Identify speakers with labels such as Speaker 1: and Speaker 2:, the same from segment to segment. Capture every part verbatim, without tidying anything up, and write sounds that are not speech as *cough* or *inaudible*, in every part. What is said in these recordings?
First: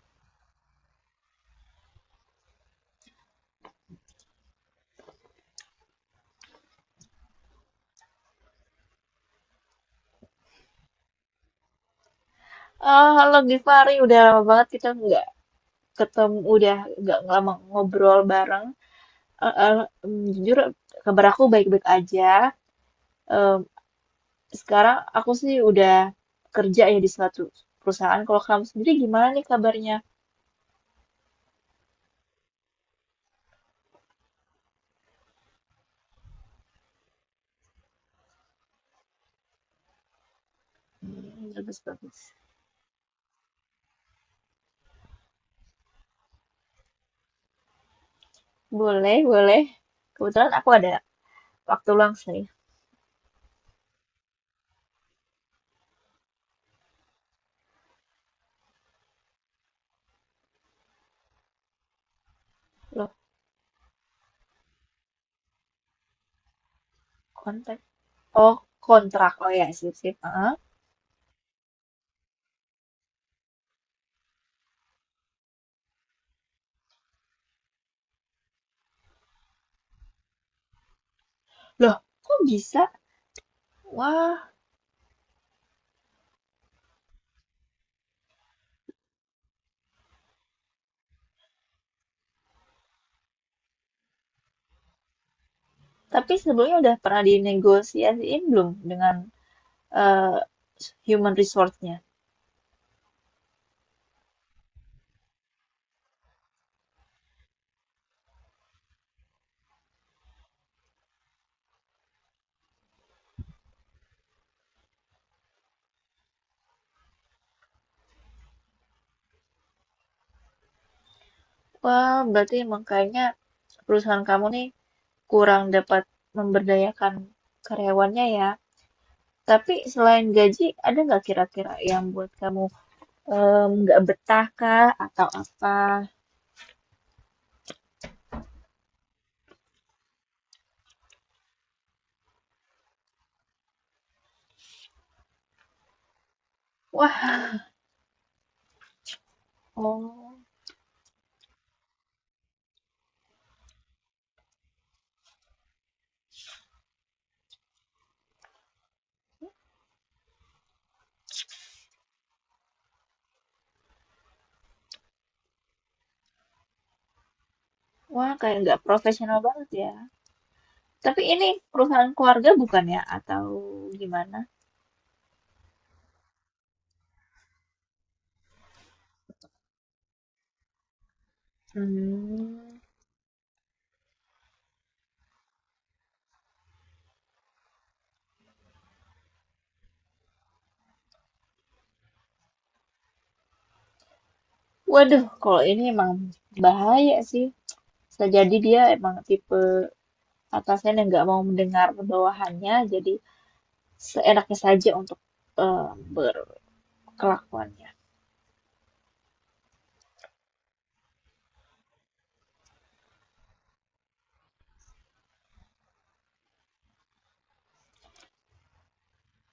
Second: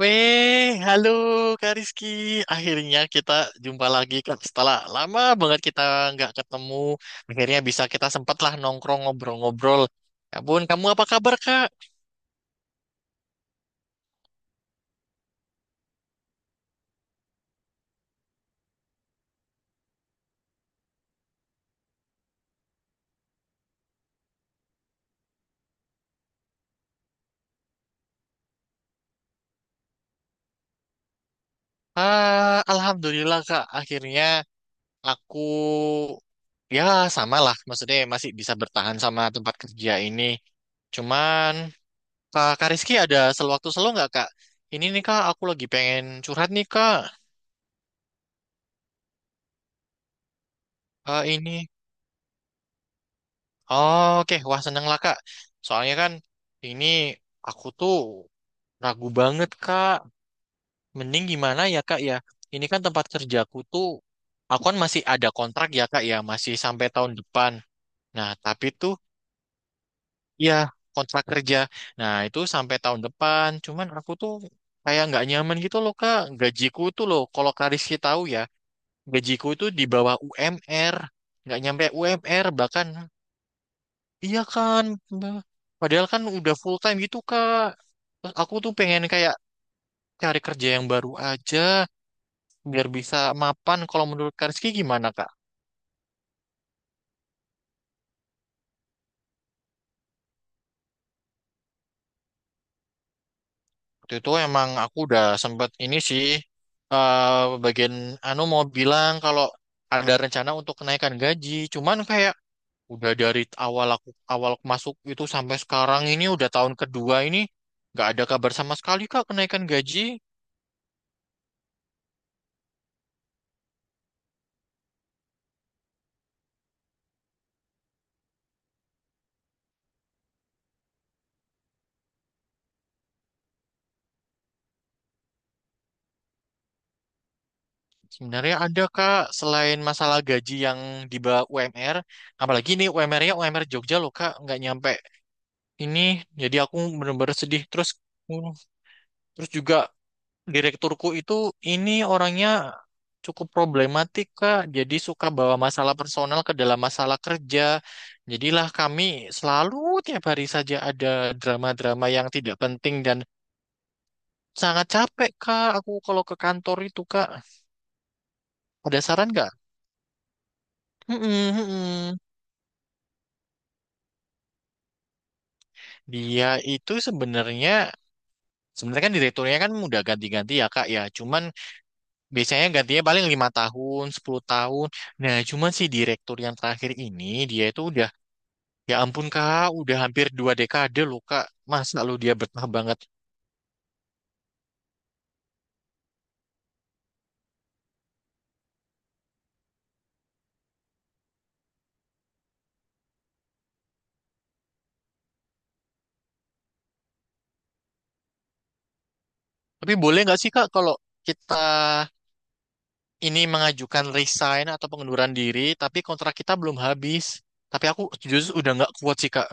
Speaker 1: Weh, halo Kak Rizky. Akhirnya kita jumpa lagi Kak. Setelah lama banget kita nggak ketemu, akhirnya bisa kita sempatlah nongkrong ngobrol-ngobrol. Ya ampun, kamu apa kabar Kak?
Speaker 2: Eh, halo Givari, udah lama banget kita nggak ketemu, udah nggak lama ngobrol bareng. Eh, eh, em, jujur, kabar aku baik-baik aja. Em, sekarang aku sih udah kerja ya di suatu perusahaan. Kalau kamu sendiri gimana nih kabarnya?
Speaker 1: Ah, Alhamdulillah Kak. Akhirnya aku ya sama lah. Maksudnya masih bisa bertahan sama tempat kerja ini.
Speaker 2: Hmm,
Speaker 1: Cuman
Speaker 2: bagus, bagus.
Speaker 1: Kak, Kak Rizky ada sewaktu selo nggak Kak? Ini nih Kak, aku lagi pengen curhat nih Kak.
Speaker 2: Boleh, boleh. Kebetulan aku ada
Speaker 1: Ah, ini.
Speaker 2: waktu luang sih.
Speaker 1: Oh, oke, wah seneng lah Kak. Soalnya kan ini aku tuh ragu banget Kak. Mending gimana ya Kak ya? Ini kan tempat
Speaker 2: Loh,
Speaker 1: kerjaku tuh, aku kan masih ada kontrak ya Kak ya, masih sampai tahun depan.
Speaker 2: kontak.
Speaker 1: Nah,
Speaker 2: Oh,
Speaker 1: tapi tuh
Speaker 2: kontrak. Oh ya, sip, sip.
Speaker 1: ya
Speaker 2: Heeh.
Speaker 1: kontrak kerja. Nah, itu sampai tahun depan. Cuman aku tuh kayak nggak nyaman gitu loh Kak. Gajiku tuh loh, kalau Kak Rizky tahu ya, gajiku itu di bawah U M R. Nggak nyampe
Speaker 2: Loh, kok
Speaker 1: U M R bahkan.
Speaker 2: bisa? Wah,
Speaker 1: Iya kan, Mbak. Padahal kan udah full time gitu Kak. Terus aku tuh pengen kayak cari kerja yang baru aja biar bisa mapan. Kalau menurut Kak Rizky gimana Kak?
Speaker 2: tapi sebelumnya udah pernah dinegosiasiin belum dengan eh, human resource-nya.
Speaker 1: Waktu itu emang aku udah sempet ini sih eh bagian anu mau bilang kalau ada rencana untuk kenaikan gaji. Cuman kayak udah dari awal aku awal aku masuk itu sampai sekarang ini udah tahun kedua ini nggak ada kabar sama sekali Kak kenaikan gaji.
Speaker 2: Wah, berarti emang kayaknya perusahaan kamu nih kurang dapat memberdayakan karyawannya ya. Tapi selain gaji, ada nggak kira-kira yang buat kamu em, nggak betah kah atau apa?
Speaker 1: Sebenarnya ada Kak, selain masalah gaji yang di bawah U M R, apalagi ini U M R-nya U M R Jogja loh Kak, nggak nyampe ini, jadi aku bener-bener
Speaker 2: Wah,
Speaker 1: sedih. Terus, uh, terus juga
Speaker 2: oh,
Speaker 1: direkturku itu ini orangnya cukup problematik Kak, jadi suka bawa masalah personal ke dalam masalah kerja. Jadilah kami selalu tiap hari saja ada drama-drama yang tidak penting dan sangat capek Kak, aku kalau ke kantor itu Kak.
Speaker 2: wah kayak nggak
Speaker 1: Ada saran
Speaker 2: profesional
Speaker 1: nggak?
Speaker 2: banget ya.
Speaker 1: Mm-mm,
Speaker 2: Tapi ini perusahaan
Speaker 1: mm-mm.
Speaker 2: keluarga bukan ya atau gimana?
Speaker 1: Dia itu sebenarnya sebenarnya kan direkturnya kan udah ganti-ganti ya Kak ya. Cuman biasanya
Speaker 2: Hmm,
Speaker 1: gantinya paling lima tahun, sepuluh tahun. Nah, cuman si direktur yang terakhir ini dia itu udah, ya ampun Kak, udah hampir dua dekade loh Kak. Masa lu dia betah banget.
Speaker 2: waduh, kalau ini emang bahaya sih. Bisa jadi dia emang tipe atasan yang nggak mau mendengar bawahannya, jadi seenaknya saja untuk eh, berkelakuannya.
Speaker 1: Tapi boleh nggak sih Kak kalau kita ini mengajukan resign atau pengunduran diri tapi kontrak kita belum habis. Tapi aku justru udah nggak kuat sih Kak.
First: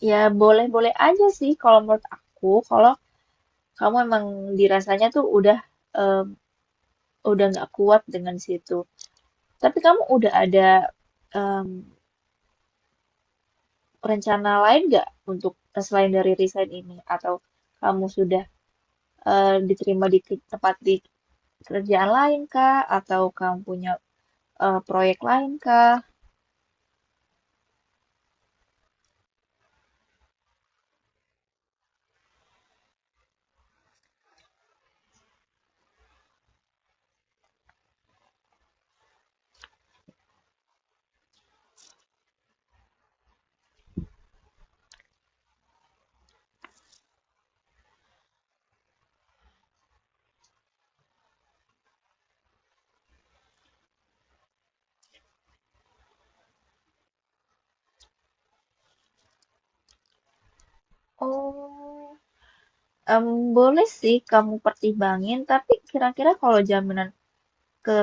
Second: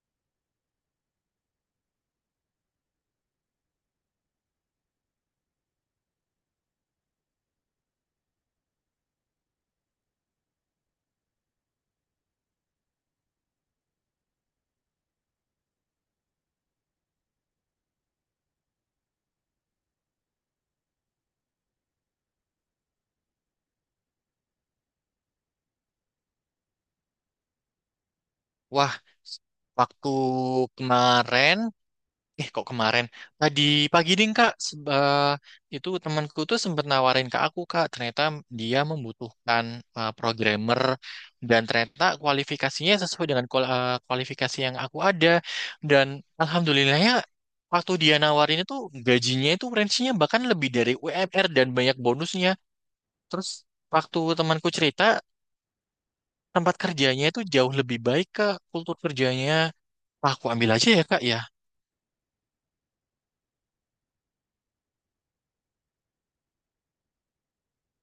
Speaker 2: Ya boleh-boleh aja sih kalau menurut aku, kalau kamu emang dirasanya tuh udah em, udah nggak kuat dengan situ. Tapi kamu udah ada em, rencana lain nggak untuk eh, selain dari resign ini? Atau kamu sudah eh, diterima di ke- tempat di kerjaan lain kah? Atau kamu punya eh, proyek lain kah?
Speaker 1: Wah, waktu kemarin, Eh kok kemarin tadi pagi ding kak, seb- eh, itu temanku tuh sempet nawarin ke aku kak, ternyata dia membutuhkan eh, programmer dan ternyata kualifikasinya sesuai dengan kual- eh, kualifikasi yang aku ada, dan alhamdulillahnya waktu dia nawarin itu gajinya itu range-nya bahkan lebih dari U M R dan banyak bonusnya. Terus waktu temanku cerita, tempat kerjanya itu jauh lebih baik kak, kultur kerjanya. Wah, aku ambil aja ya kak ya.
Speaker 2: Oh. em boleh sih kamu pertimbangin, tapi kira-kira kalau jaminan ke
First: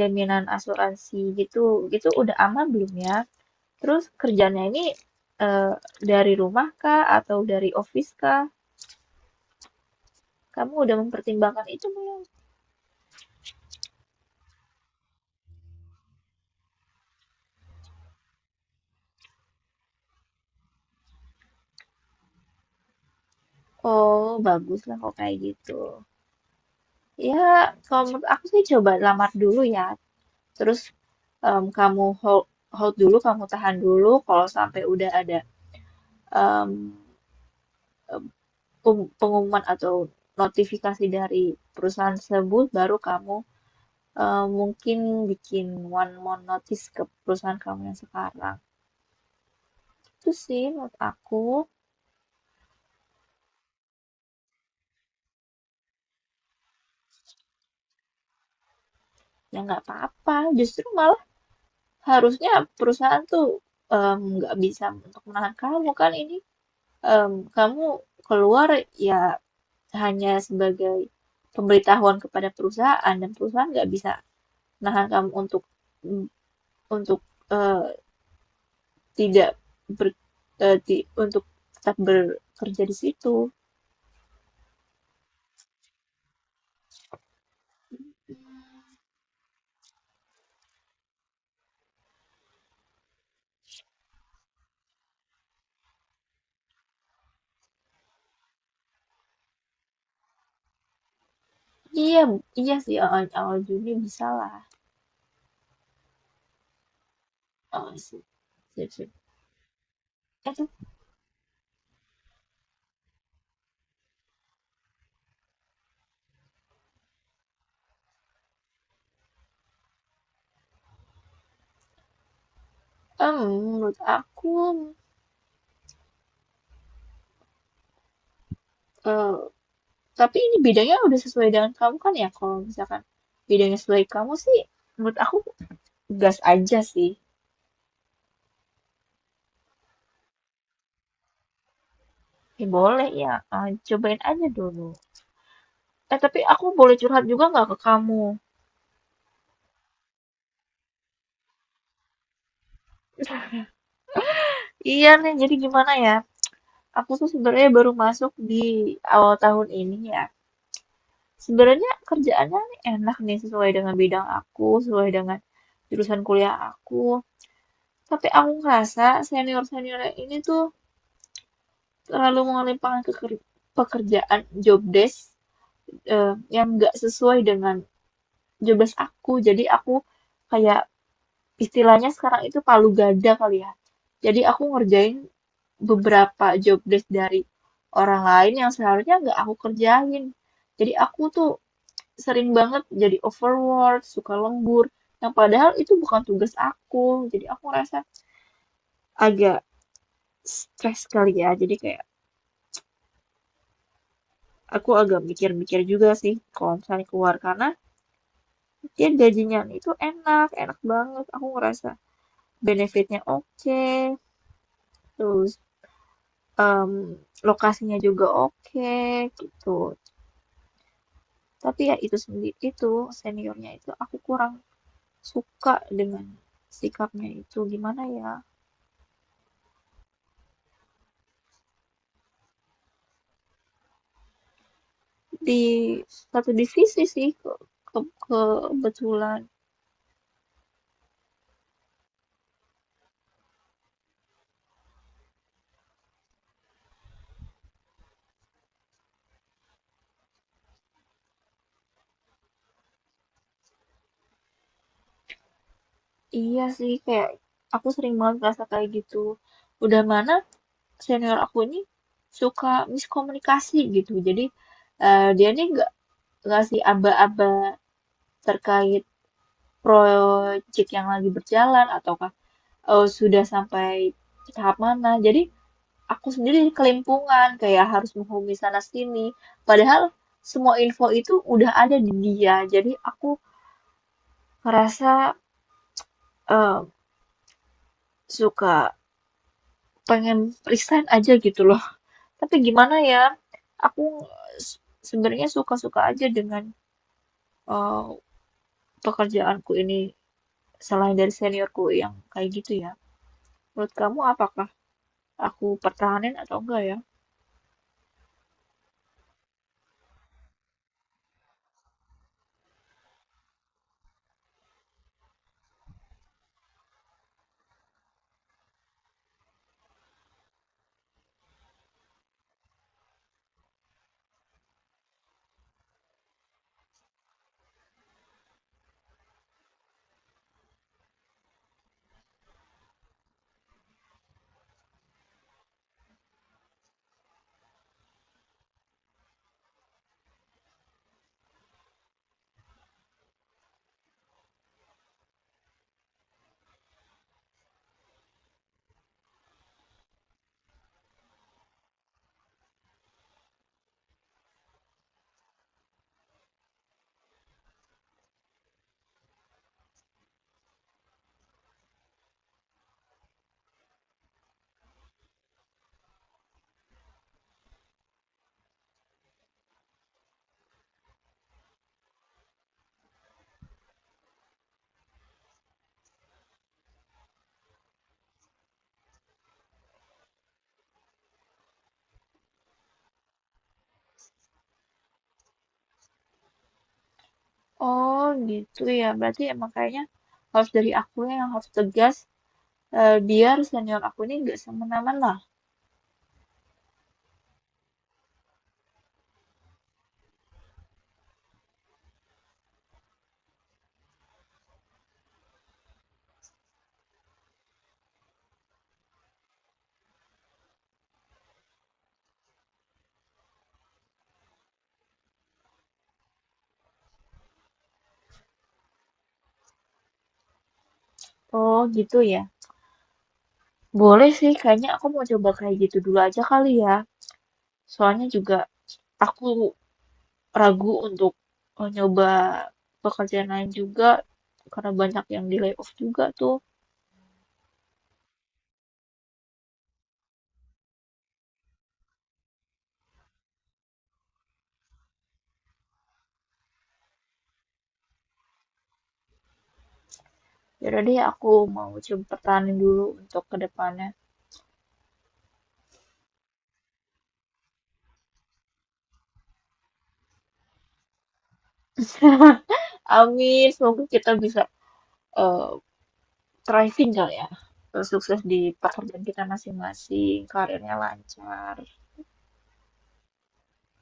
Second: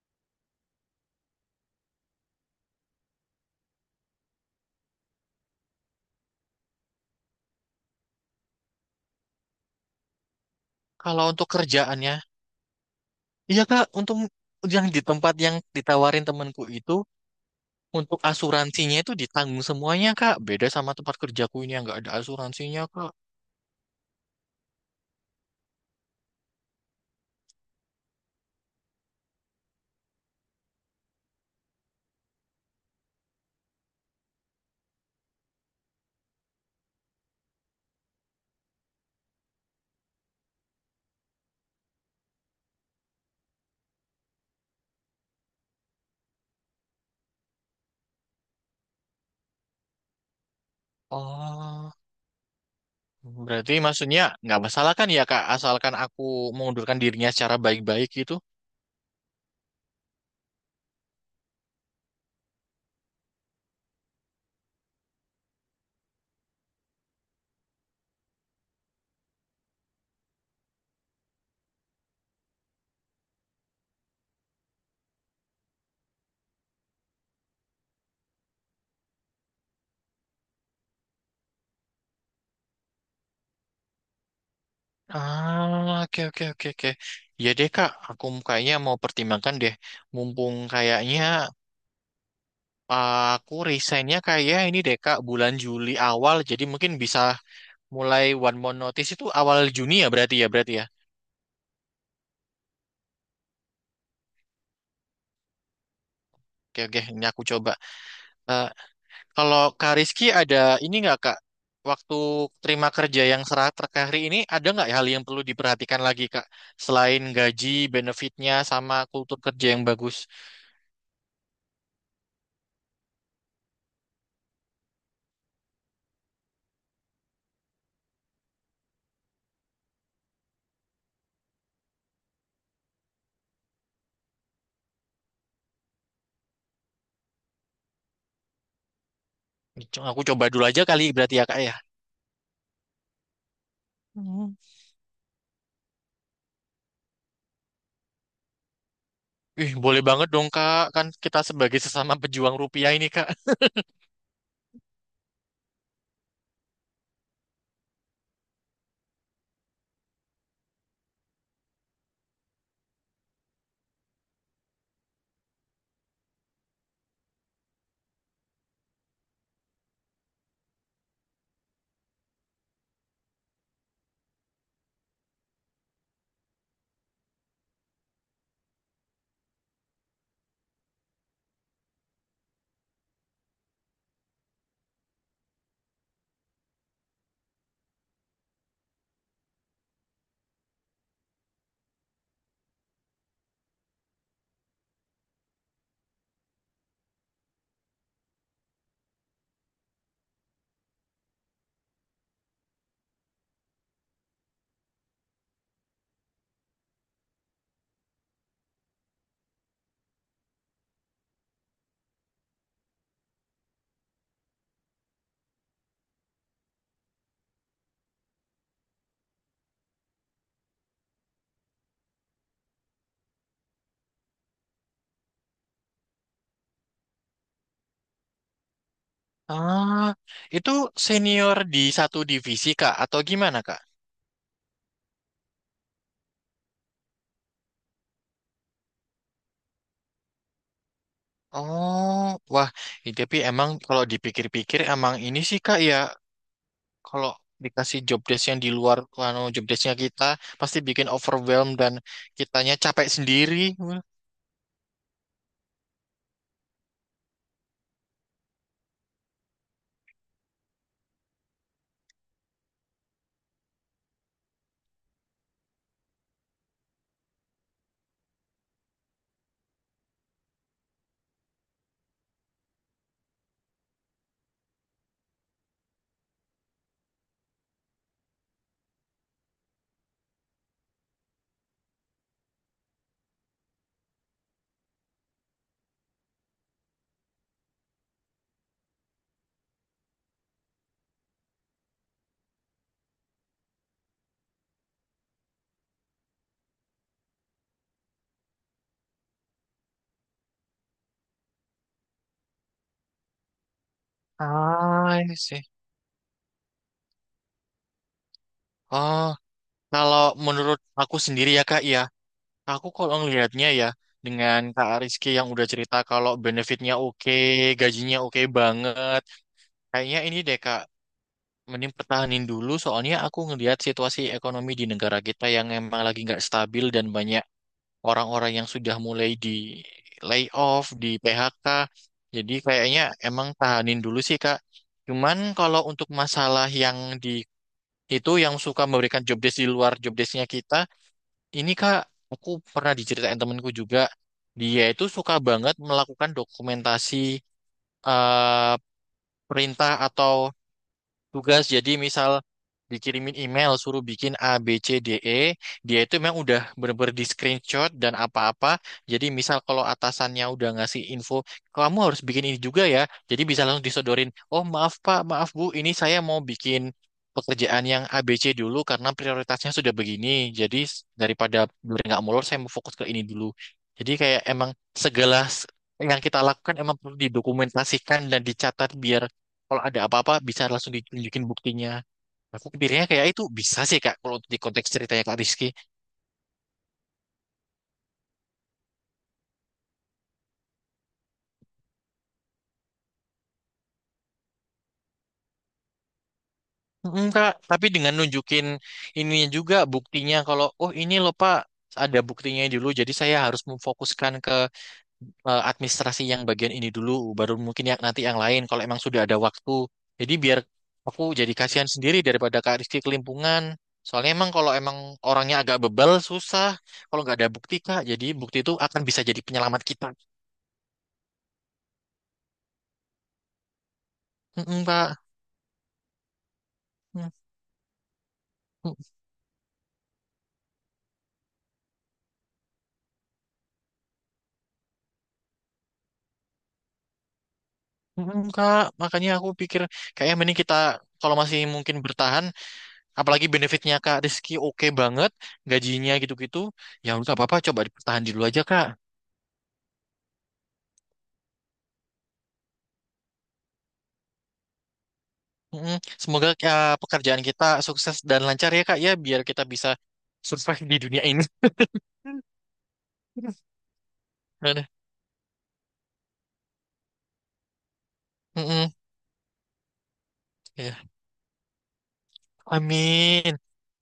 Speaker 2: jaminan asuransi gitu gitu udah aman belum ya? Terus kerjanya ini, eee, dari rumah kah atau dari office kah? Kamu udah
Speaker 1: Kalau untuk
Speaker 2: mempertimbangkan itu
Speaker 1: kerjaannya,
Speaker 2: belum?
Speaker 1: iya Kak, untung yang di tempat yang ditawarin temanku itu untuk asuransinya itu ditanggung semuanya Kak. Beda sama tempat kerjaku ini yang nggak ada asuransinya Kak.
Speaker 2: Oh, bagus lah kalau kayak gitu. Ya, kalau menurut aku sih coba lamar dulu ya, terus, mmm, kamu hold hold dulu, kamu tahan dulu, kalau sampai udah ada, mmm um- pengumuman atau notifikasi dari perusahaan tersebut, baru kamu eh, mungkin bikin one more notice ke perusahaan kamu yang sekarang. Itu sih menurut aku,
Speaker 1: Oh, berarti maksudnya nggak masalah kan ya Kak, asalkan aku mengundurkan dirinya secara baik-baik gitu.
Speaker 2: ya nggak apa-apa. Justru malah harusnya perusahaan tuh em, nggak bisa untuk menahan kamu kan ini em, kamu keluar ya hanya sebagai pemberitahuan kepada perusahaan dan perusahaan nggak bisa nahan kamu untuk untuk eh, tidak ber, eh, di- untuk tetap bekerja di situ.
Speaker 1: Ah, oke oke oke oke. Ya deh Kak, aku kayaknya mau pertimbangkan deh. Mumpung kayaknya aku resignnya kayak ini deh Kak, bulan Juli awal, jadi mungkin bisa. Mulai one month notice itu awal Juni ya berarti ya berarti ya.
Speaker 2: Iya, iya sih awal, awal Juni bisa lah.
Speaker 1: Oke oke, ini aku coba.
Speaker 2: Oh, sip,
Speaker 1: Eh,
Speaker 2: sip, sip.
Speaker 1: kalau Kak Rizky ada
Speaker 2: Itu
Speaker 1: ini nggak Kak? Waktu terima kerja yang serah terakhir hari ini ada nggak hal yang perlu diperhatikan lagi Kak? Selain gaji, benefitnya, sama kultur kerja yang bagus.
Speaker 2: em, menurut aku eh, tapi ini bidangnya udah sesuai dengan kamu kan ya? Kalau misalkan bidangnya sesuai kamu sih, menurut aku gas aja sih.
Speaker 1: Co- Aku coba dulu aja kali berarti ya Kak ya.
Speaker 2: Ya boleh ya, eh, cobain aja
Speaker 1: Hmm.
Speaker 2: dulu. Eh tapi aku boleh curhat juga nggak ke kamu?
Speaker 1: Ih, boleh banget dong Kak. Kan kita sebagai sesama pejuang rupiah ini Kak.
Speaker 2: Iya nih, jadi gimana ya? Aku tuh sebenarnya baru masuk di awal tahun ini ya. Sebenarnya kerjaannya nih enak nih, sesuai dengan bidang aku, sesuai dengan jurusan kuliah aku. Tapi aku ngerasa senior-senior yang ini tuh terlalu mengelimpangkan ke ker- pekerjaan job desk eh, yang nggak sesuai dengan job desk aku. Jadi aku kayak istilahnya sekarang itu palu gada kali ya. Jadi aku ngerjain beberapa job desk dari orang lain yang seharusnya nggak aku kerjain. Jadi aku tuh sering banget jadi overwork, suka lembur. Yang padahal itu bukan tugas aku. Jadi aku ngerasa agak stres kali ya. Jadi kayak aku agak mikir-mikir juga sih kalau misalnya keluar karena dia gajinya itu enak, enak banget. Aku ngerasa benefitnya oke, terus em, lokasinya juga oke gitu. Tapi ya itu sendiri itu seniornya itu aku kurang suka dengan sikapnya itu gimana ya?
Speaker 1: Ah, itu senior di satu divisi Kak atau gimana Kak?
Speaker 2: Di satu divisi sih ke, ke- kebetulan.
Speaker 1: Oh, wah, i- tapi emang kalau dipikir-pikir emang ini sih Kak ya, kalau dikasih job desk yang di luar anu job desknya kita pasti bikin overwhelm dan kitanya capek sendiri.
Speaker 2: Iya sih kayak aku sering banget ngerasa kayak gitu. Udah mana senior aku ini suka miskomunikasi gitu. Jadi eh, dia nih nggak ngasih aba-aba terkait proyek yang lagi berjalan ataukah eh, sudah sampai tahap mana. Jadi aku sendiri kelimpungan kayak harus menghubungi sana sini. Padahal semua info itu udah ada di dia. Jadi aku ngerasa, eee, suka pengen resign aja gitu loh. Tapi gimana ya, aku se sebenarnya suka-suka aja dengan, eee, pekerjaanku ini selain dari seniorku yang kayak gitu ya. Menurut kamu apakah
Speaker 1: Ah, ini sih.
Speaker 2: aku pertahanin atau enggak ya?
Speaker 1: Oh, kalau menurut aku sendiri ya Kak ya, aku kalau ngelihatnya ya dengan Kak Rizky yang udah cerita kalau benefitnya oke, gajinya oke banget. Kayaknya ini deh Kak, mending pertahanin dulu, soalnya aku ngelihat situasi ekonomi di negara kita yang emang lagi nggak stabil dan banyak orang-orang yang sudah mulai di layoff, di P H K. Jadi kayaknya emang tahanin dulu sih, Kak. Cuman kalau untuk masalah yang di itu yang suka memberikan job desk di luar job desknya kita, ini Kak, aku pernah diceritain temenku juga, dia itu suka banget melakukan dokumentasi eh, perintah atau tugas. Jadi misal dikirimin email suruh bikin A B C D E, dia itu memang udah bener-bener di screenshot dan apa-apa. Jadi misal kalau atasannya udah ngasih info kamu harus bikin ini juga ya, jadi bisa langsung disodorin, oh maaf Pak maaf Bu, ini saya mau bikin pekerjaan yang A B C dulu karena prioritasnya sudah begini, jadi s- daripada biar nggak molor, saya mau fokus ke ini dulu. Jadi kayak emang segala s- yang kita lakukan emang perlu didokumentasikan dan dicatat biar kalau ada apa-apa bisa langsung ditunjukin buktinya. Nah, aku pikirnya kayak "Ah, itu bisa sih Kak kalau di konteks ceritanya Kak Rizky."
Speaker 2: Oh gitu ya, berarti emang kayaknya harus dari akunya yang harus tegas, eee, biar senior aku ini nggak semena-mena.
Speaker 1: Mm, Kak, tapi dengan nunjukin ininya juga buktinya kalau oh ini loh Pak, ada buktinya dulu jadi saya harus memfokuskan ke eh, administrasi yang bagian ini dulu, baru mungkin yang nanti yang lain kalau emang sudah ada waktu. Jadi biar aku jadi kasihan sendiri daripada Kak Rizky kelimpungan. Soalnya emang kalau emang orangnya agak bebal, susah kalau nggak ada bukti Kak. Jadi bukti itu akan bisa jadi penyelamat kita.
Speaker 2: Oh gitu ya. Boleh sih
Speaker 1: Mm,
Speaker 2: kayaknya aku
Speaker 1: Pak.
Speaker 2: mau coba kayak gitu dulu aja kali ya. Soalnya juga
Speaker 1: Mm,
Speaker 2: aku ragu untuk eh, nyoba pekerjaan lain juga karena banyak yang di layoff juga tuh.
Speaker 1: Kak, makanya aku pikir kayaknya mending kita kalau masih mungkin bertahan, apalagi benefitnya Kak Rizky oke banget, gajinya gitu-gitu, ya udah nggak apa-apa coba dipertahan dulu aja Kak.
Speaker 2: Ya udah deh, aku mau coba pertahanin dulu untuk kedepannya.
Speaker 1: Mm, semoga eh, pekerjaan kita sukses dan lancar ya Kak ya, biar kita bisa survive di dunia ini.
Speaker 2: Amin,
Speaker 1: *laughs*
Speaker 2: semoga kita bisa
Speaker 1: Aduh,
Speaker 2: eh, thriving kali ya. Eh, sukses di
Speaker 1: mm-mm.
Speaker 2: pekerjaan kita masing-masing, karirnya
Speaker 1: Ya,
Speaker 2: lancar.
Speaker 1: Amin.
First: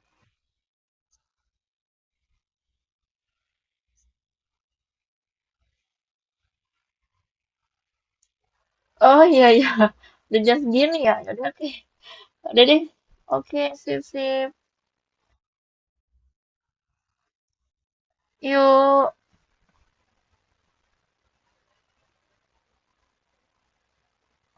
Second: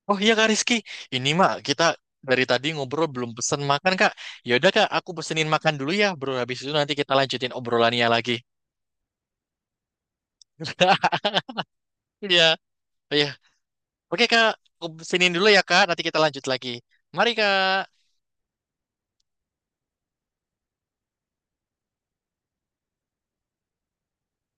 Speaker 1: Oh iya Kak Rizky, ini mah kita dari tadi ngobrol belum pesen makan Kak. Ya udah Kak, aku pesenin makan dulu ya, bro. Habis itu nanti kita lanjutin obrolannya lagi.
Speaker 2: Oh iya iya, udah jam segini ya.
Speaker 1: *laughs*
Speaker 2: Ya udah oke,
Speaker 1: Iya.
Speaker 2: udah deh.
Speaker 1: Oh iya.
Speaker 2: Oke, sip
Speaker 1: Oke,
Speaker 2: sip.
Speaker 1: Kak. Aku siniin dulu ya, Kak. Nanti kita lanjut lagi. Mari, Kak.
Speaker 2: Yuk.